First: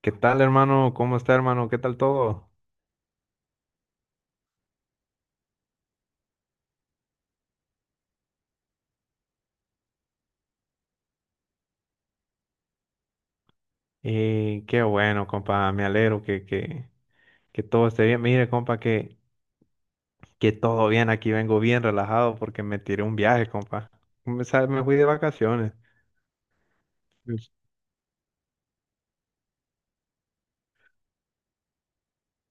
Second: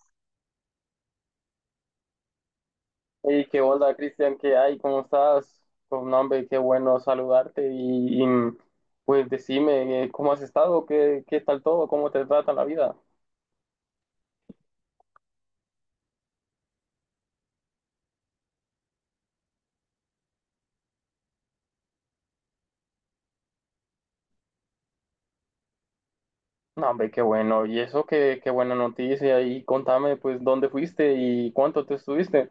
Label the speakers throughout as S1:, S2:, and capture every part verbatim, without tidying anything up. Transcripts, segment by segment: S1: ¿Qué tal, hermano? ¿Cómo está, hermano? ¿Qué tal todo?
S2: Hey, qué onda, Cristian, ¿qué hay? ¿Cómo estás? Pues, no, hombre, qué bueno saludarte y, y, pues decime, eh, ¿cómo has estado? ¿Qué, qué tal todo? ¿Cómo te trata la vida?
S1: Eh, qué bueno, compa. Me alegro que, que, que todo esté bien. Mire, compa, que, que todo bien. Aquí vengo bien relajado porque me tiré un viaje, compa. Me, sa- me fui de vacaciones.
S2: No, hombre, qué
S1: Pues
S2: bueno. Y eso, qué, qué buena noticia. Y contame, pues, ¿dónde fuiste y cuánto te estuviste?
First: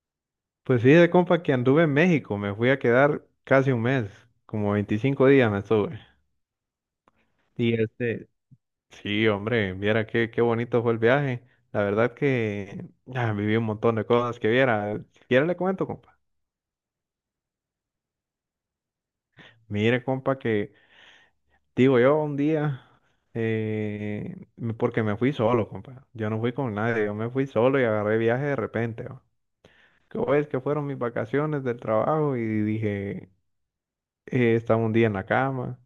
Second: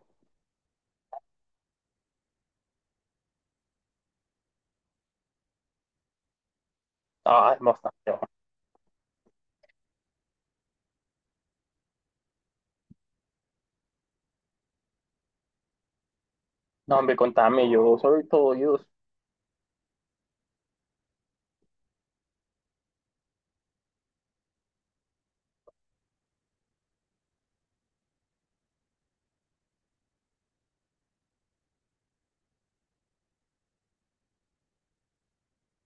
S1: pues sí, de compa, que anduve en México. Me fui a quedar casi un mes, como veinticinco días me estuve.
S2: Ah,
S1: Y
S2: bastante.
S1: este, sí, hombre, viera qué, qué bonito fue el viaje. La verdad que ah, viví un montón de cosas que viera. Si quiere le cuento, compa.
S2: No, hombre, contame, yo soy todo oídos.
S1: Mire, compa, que digo, yo un día, eh, me- porque me fui solo, compa. Yo no fui con nadie, yo me fui solo y agarré viaje de repente, ¿va? Que pues, que fueron mis vacaciones del trabajo y dije, eh, estaba un día en la cama,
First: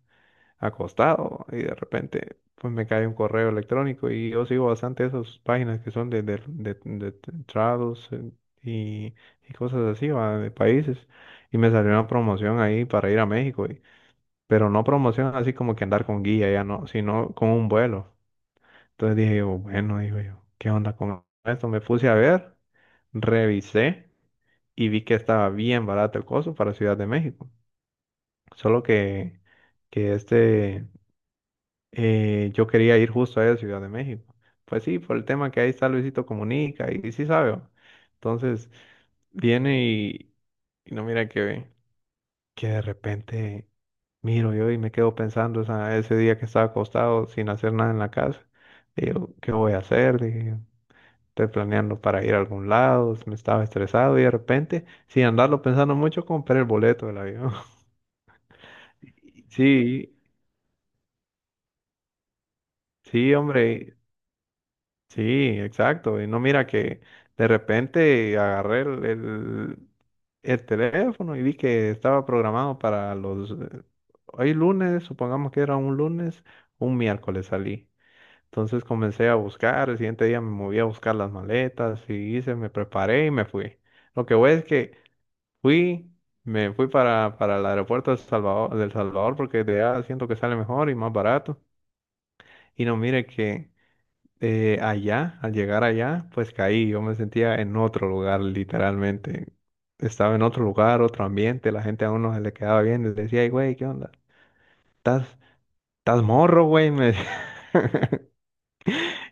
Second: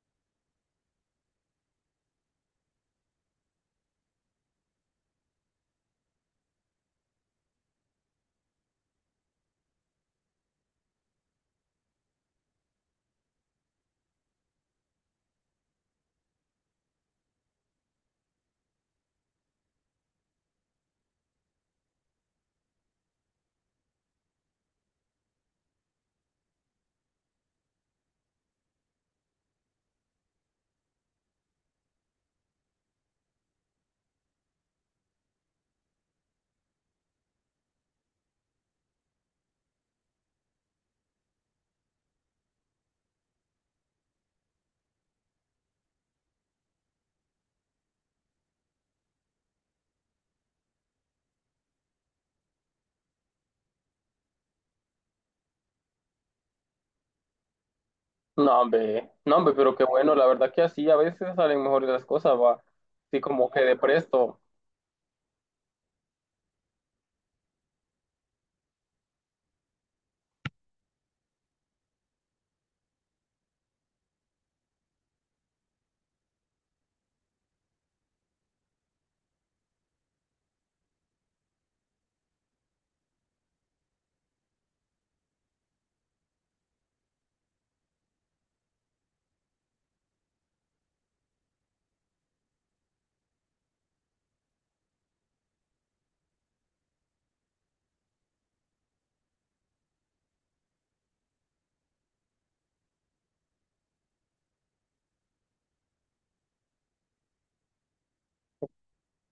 S1: acostado, y de repente pues me cae un correo electrónico y yo sigo bastante esas páginas que son de, de, de, de travels, eh, y, y cosas así, ¿va?, de países. Y me salió una promoción ahí para ir a México, pero no promoción así como que andar con guía, ya no, sino con un vuelo. Entonces dije yo, bueno, digo yo, ¿qué onda con esto? Me puse a ver, revisé y vi que estaba bien barato el costo para Ciudad de México. Solo que, que este, eh, yo quería ir justo a Ciudad de México. Pues sí, por el tema que ahí está Luisito Comunica y, sí sabe, ¿va? Entonces viene y, y no mira que ve, que de repente miro yo y me quedo pensando esa- ese día que estaba acostado sin hacer nada en la casa. Digo, ¿qué voy a hacer? Dije, yo estoy planeando para ir a algún lado, me estaba estresado y de repente, sin andarlo pensando mucho, compré el boleto del avión.
S2: No, hombre, no, hombre, pero qué
S1: Sí,
S2: bueno, la verdad que así a veces salen mejores las cosas, va. Sí,
S1: sí,
S2: como que de
S1: hombre,
S2: presto,
S1: sí, exacto. Y no mira que de repente agarré el, el, el teléfono y vi que estaba programado para los... eh, Hoy lunes, supongamos que era un lunes, un miércoles salí. Entonces comencé a buscar, el siguiente día me moví a buscar las maletas y hice, me preparé y me fui. Lo que voy es que fui, me fui para, para el aeropuerto de Salvador, del Salvador, porque de allá siento que sale mejor y más barato. Y no, mire que eh, allá, al llegar allá, pues caí, yo me sentía en otro lugar literalmente. Estaba en otro lugar, otro ambiente, la gente a uno se le quedaba bien, les decía, "Ey, güey, ¿qué onda? ¿Estás, estás morro, güey?", me decía.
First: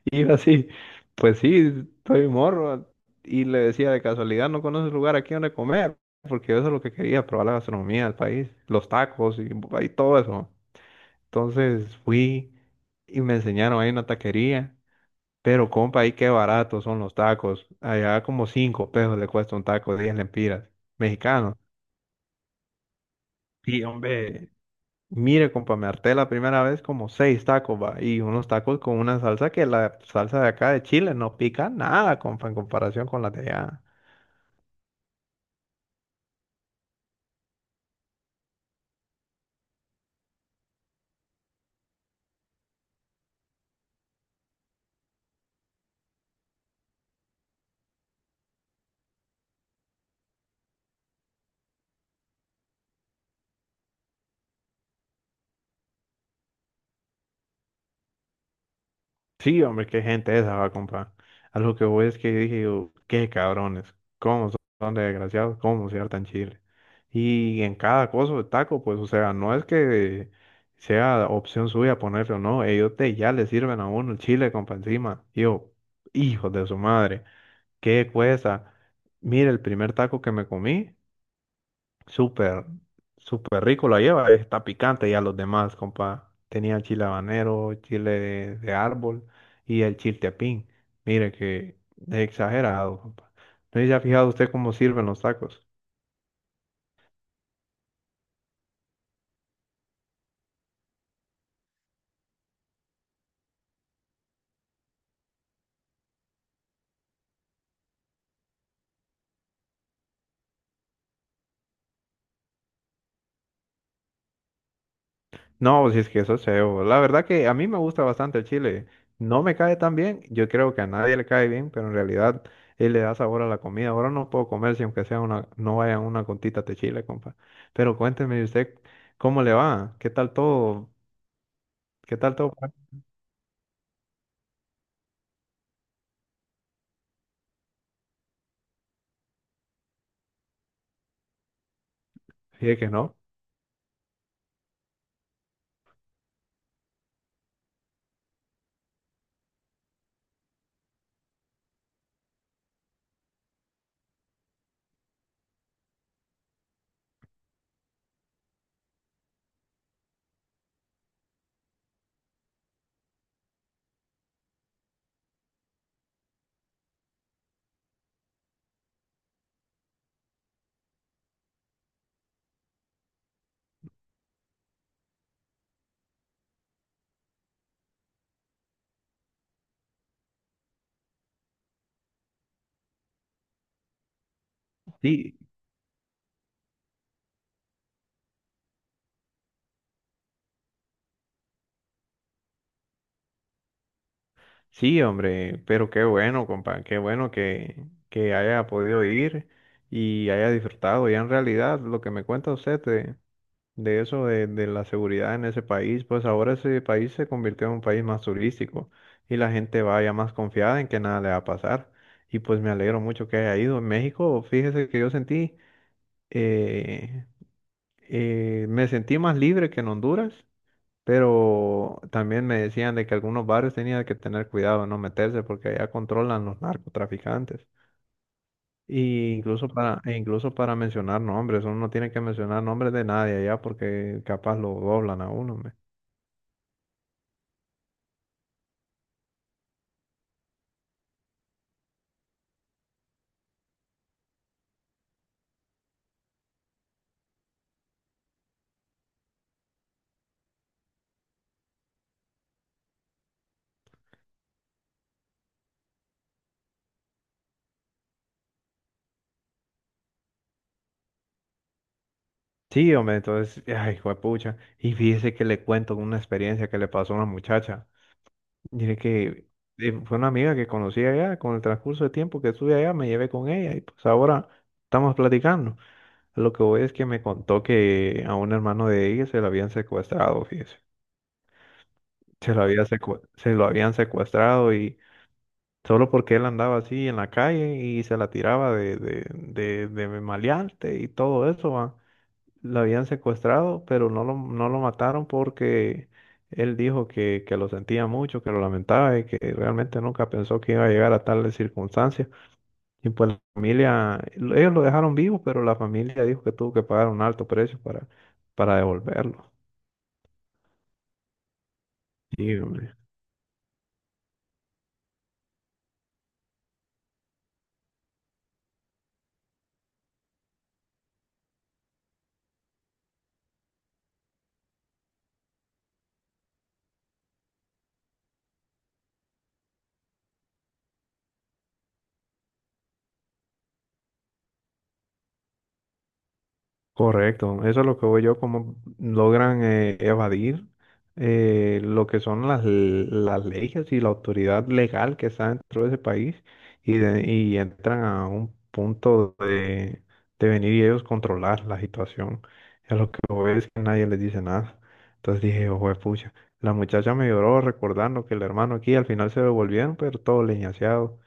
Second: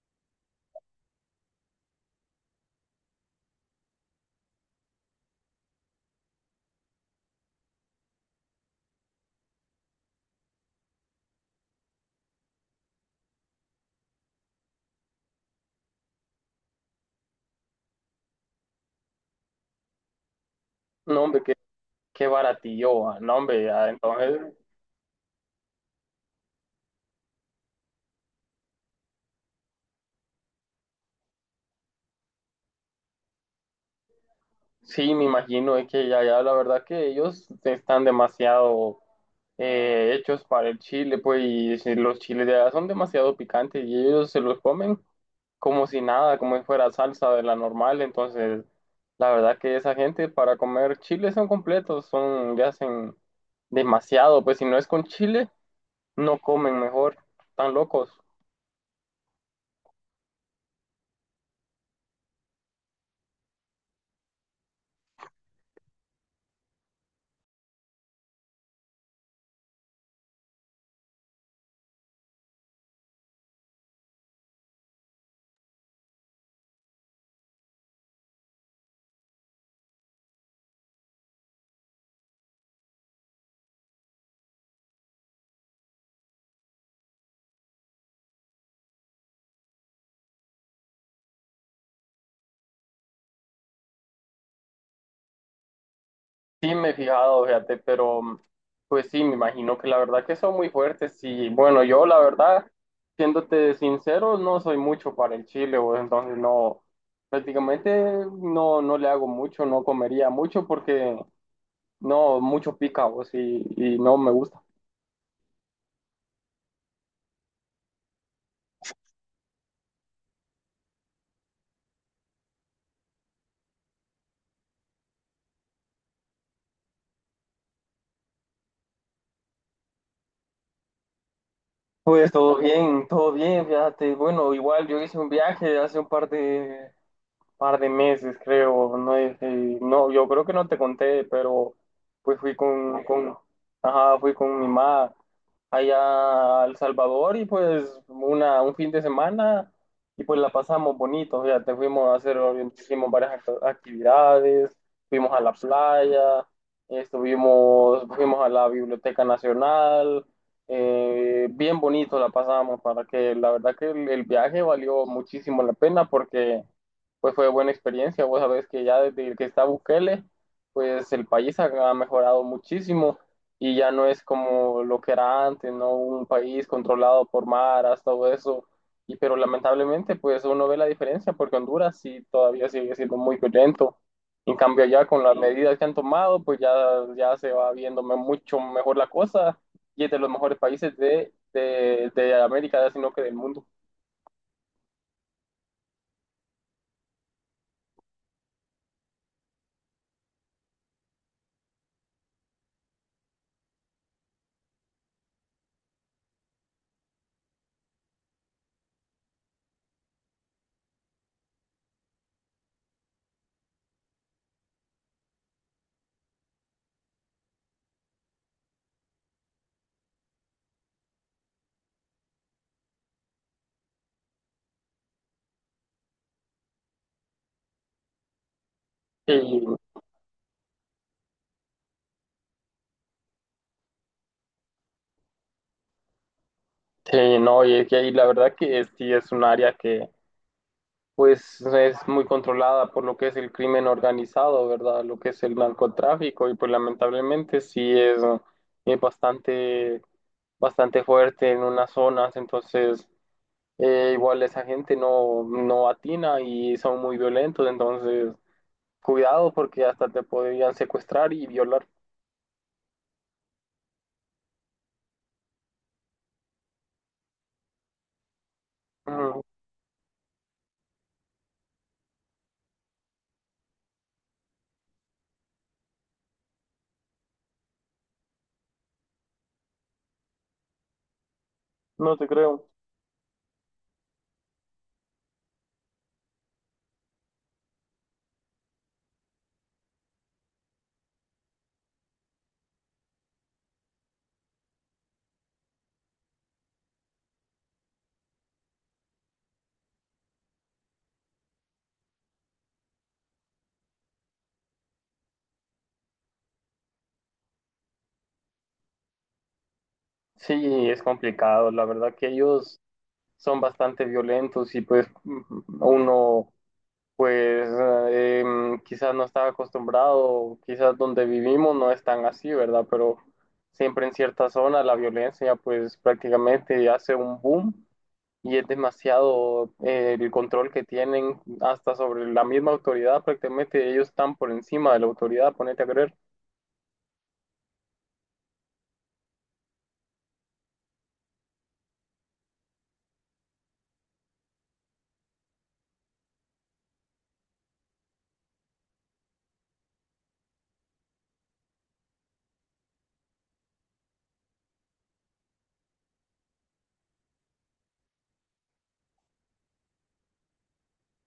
S1: Y yo así, pues sí, estoy morro. Y le decía, de casualidad, ¿no conoces lugar aquí donde comer? Porque eso es lo que quería, probar la gastronomía del país, los tacos y, y todo eso. Entonces fui y me enseñaron ahí una taquería. Pero compa, ahí qué baratos son los tacos. Allá como cinco pesos le cuesta un taco, diez lempiras,
S2: no, hombre, qué,
S1: mexicano.
S2: qué baratillo, va. No, hombre,
S1: Y
S2: ya,
S1: hombre,
S2: entonces,
S1: mire, compa, me harté la primera vez como seis tacos, va, y unos tacos con una salsa que la salsa de acá de Chile no pica nada, compa, en comparación con la de allá.
S2: sí, me imagino, es que ya, ya, la verdad que ellos están demasiado eh, hechos para el chile, pues, y si los chiles de allá son demasiado picantes y ellos se los comen como si nada, como si fuera salsa de la normal. Entonces, la verdad que esa gente para comer chile son completos, son, le hacen demasiado, pues si no es con chile, no comen mejor, tan locos.
S1: Sí, hombre, qué gente esa, va, compa. A lo que voy es que dije, yo, qué cabrones, cómo son son de desgraciados, cómo se hartan Chile. Y en cada cosa de taco, pues, o sea, no es que sea opción suya ponerlo, no, ellos te, ya le sirven a uno el chile, compa, encima. Y yo, hijo de su madre. ¿Qué cuesta? Mire, el primer taco que me comí, súper, súper rico la lleva, está picante ya los demás, compa. Tenía chile habanero, chile de, de árbol y el chiltepín. Mire que es exagerado, compa. ¿No se ha fijado usted cómo sirven los tacos?
S2: Sí me he fijado, fíjate, pero pues sí, me imagino que la verdad que son muy fuertes y bueno, yo la verdad, siéndote sincero, no soy mucho para el chile, pues, entonces no, prácticamente no, no le hago mucho, no comería mucho porque... No, mucho pica vos y, y no me gusta.
S1: No, pues si es que eso es cebo. La verdad que a mí me gusta bastante el chile. No me cae tan bien, yo creo que a nadie le cae bien, pero en realidad él le da sabor a la comida. Ahora no puedo comer si aunque sea una, no vaya una gotita de chile, compa. Pero cuénteme usted cómo le va, qué tal todo, qué
S2: Pues
S1: tal todo.
S2: todo bien, todo bien, fíjate. Bueno, igual yo hice un viaje hace un par de, par de meses, creo, no. Eh, no, yo creo que no te conté, pero pues fui
S1: Sí, que
S2: con,
S1: no.
S2: con, ajá, fui con mi mamá allá a El Salvador y pues una, un fin de semana y pues la pasamos bonito, ya te fuimos a hacer, hicimos varias act- actividades, fuimos a la playa, estuvimos, fuimos a la Biblioteca Nacional. Eh, bien bonito la pasamos para que la verdad que el el viaje valió muchísimo la pena porque pues fue buena experiencia. Vos sabés que ya desde que está Bukele, pues el país ha, ha mejorado muchísimo y ya no es como lo que era antes, ¿no? Un país controlado por maras, todo eso. Y pero lamentablemente, pues uno ve la diferencia porque Honduras sí todavía sigue siendo muy violento. En cambio, ya con las
S1: Sí,
S2: medidas que han tomado, pues ya, ya se va viendo me- mucho mejor la cosa y es de los mejores países de, de, de América, sino que del mundo.
S1: sí, hombre, pero qué bueno, compa, qué bueno que, que haya podido ir y haya disfrutado. Ya en realidad lo que me cuenta usted de eso, de, de la seguridad en ese país, pues ahora ese país se convirtió en un país más turístico y la gente va ya más confiada en que nada le va a pasar. Y pues me alegro mucho que haya ido. En México, fíjese que yo sentí, eh, eh, me sentí más libre que en Honduras, pero también me decían de que algunos barrios tenían que tener cuidado de no meterse porque allá controlan los narcotraficantes. Y incluso
S2: Y
S1: para, e incluso para mencionar nombres, uno no tiene que mencionar nombres de nadie allá porque capaz lo doblan a uno.
S2: sí, no, y es que ahí la verdad que es- sí es un área que pues es muy controlada por lo que es el crimen organizado, ¿verdad? Lo que es el narcotráfico y pues lamentablemente sí es, es bastante, bastante fuerte en unas zonas, entonces eh, igual esa gente no, no atina y son muy violentos, entonces cuidado porque hasta te podrían secuestrar y violar.
S1: Sí, hombre, entonces, ay, juepucha. Y fíjese que le cuento una experiencia que le pasó a una muchacha. Dije
S2: Mm.
S1: que eh, fue una amiga que conocí allá, con el transcurso de tiempo que estuve allá, me llevé con ella y pues ahora estamos platicando. Lo que voy es que me contó que a un hermano de ella se lo habían secuestrado, fíjese.
S2: No te
S1: Se lo
S2: creo.
S1: había secue- se lo habían secuestrado y solo porque él andaba así en la calle y se la tiraba de, de, de, de maleante y todo eso, va. Lo habían secuestrado, pero no lo, no lo mataron porque él dijo que, que lo sentía mucho, que lo lamentaba y que realmente nunca pensó que iba a llegar a tales circunstancias. Y pues la familia, lo- ellos lo dejaron vivo, pero la familia dijo que tuvo que pagar un alto precio para, para devolverlo.
S2: Sí, es complicado, la verdad que
S1: Sí,
S2: ellos...
S1: hombre.
S2: son bastante violentos y pues mm, uno pues eh, quizás no estaba acostumbrado, quizás donde vivimos no es tan así, ¿verdad? Pero siempre en ciertas zonas la violencia pues prácticamente hace un boom y es demasiado, eh, el control que tienen hasta sobre la misma autoridad, prácticamente ellos están por encima de la autoridad, ponete a creer.
S1: Correcto, eso es lo que voy yo, cómo logran eh, evadir, eh, lo que son las, l- las leyes y la autoridad legal que está dentro de ese país y, de- y entran a un punto de, de venir y ellos controlar la situación. Es lo que voy es que nadie les dice nada. Entonces dije, ojo de pucha, la muchacha me lloró recordando que el hermano aquí al final se devolvieron, pero todo leñaseado.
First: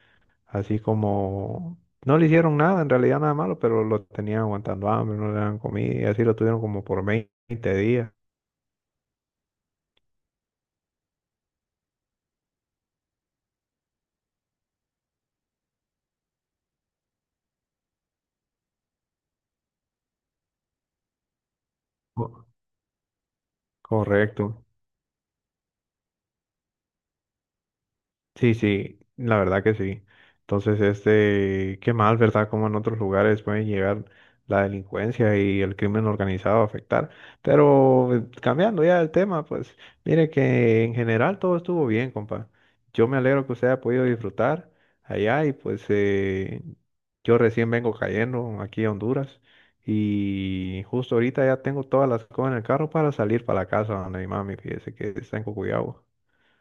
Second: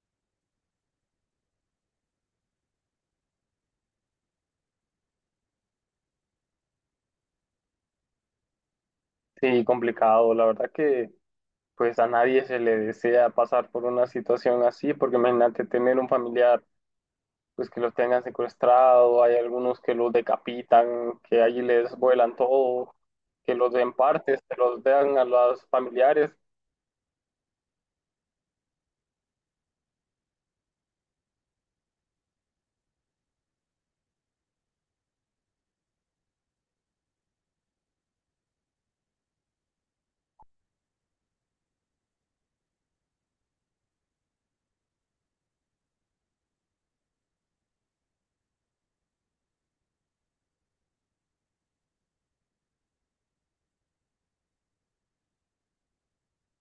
S1: Así como no le hicieron nada, en realidad nada malo, pero lo tenían aguantando hambre, no le daban comida y así lo tuvieron como por veinte días.
S2: Sí, complicado, la verdad que pues a nadie se le desea pasar por una situación así, porque imagínate tener un familiar pues que los tengan secuestrado, hay algunos que los decapitan, que allí les vuelan
S1: Co-
S2: todo, que los den partes, que
S1: Correcto.
S2: los den a los familiares.
S1: Sí, sí, la verdad que sí. Entonces, este, qué mal, ¿verdad? Como en otros lugares pueden llegar la delincuencia y el crimen organizado a afectar. Pero eh, cambiando ya el tema, pues mire que en general todo estuvo bien, compa. Yo me alegro que usted haya podido disfrutar allá y pues eh, yo recién vengo cayendo aquí a Honduras y justo ahorita ya tengo todas las cosas en el carro para salir para la casa donde mi mami, fíjese que está en Cocuyahoga.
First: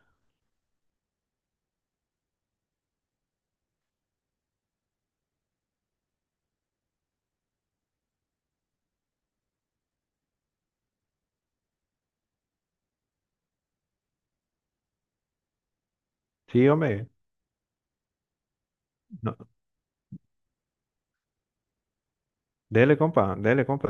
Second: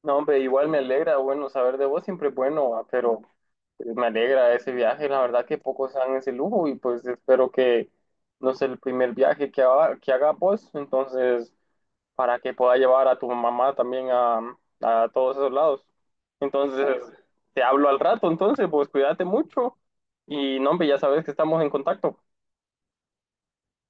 S2: No, hombre, igual me alegra, bueno, saber de vos siempre es bueno, va, pero pues, me alegra ese viaje, la verdad que pocos dan ese lujo y pues espero que no sea el primer viaje que haga, que haga vos, entonces para que pueda llevar a tu mamá también a, a todos esos lados.
S1: Sí,
S2: Entonces,
S1: hombre,
S2: te hablo al rato, entonces, pues cuídate
S1: no,
S2: mucho y no, hombre, ya sabes que estamos en contacto.
S1: dele, compa, dele, compa.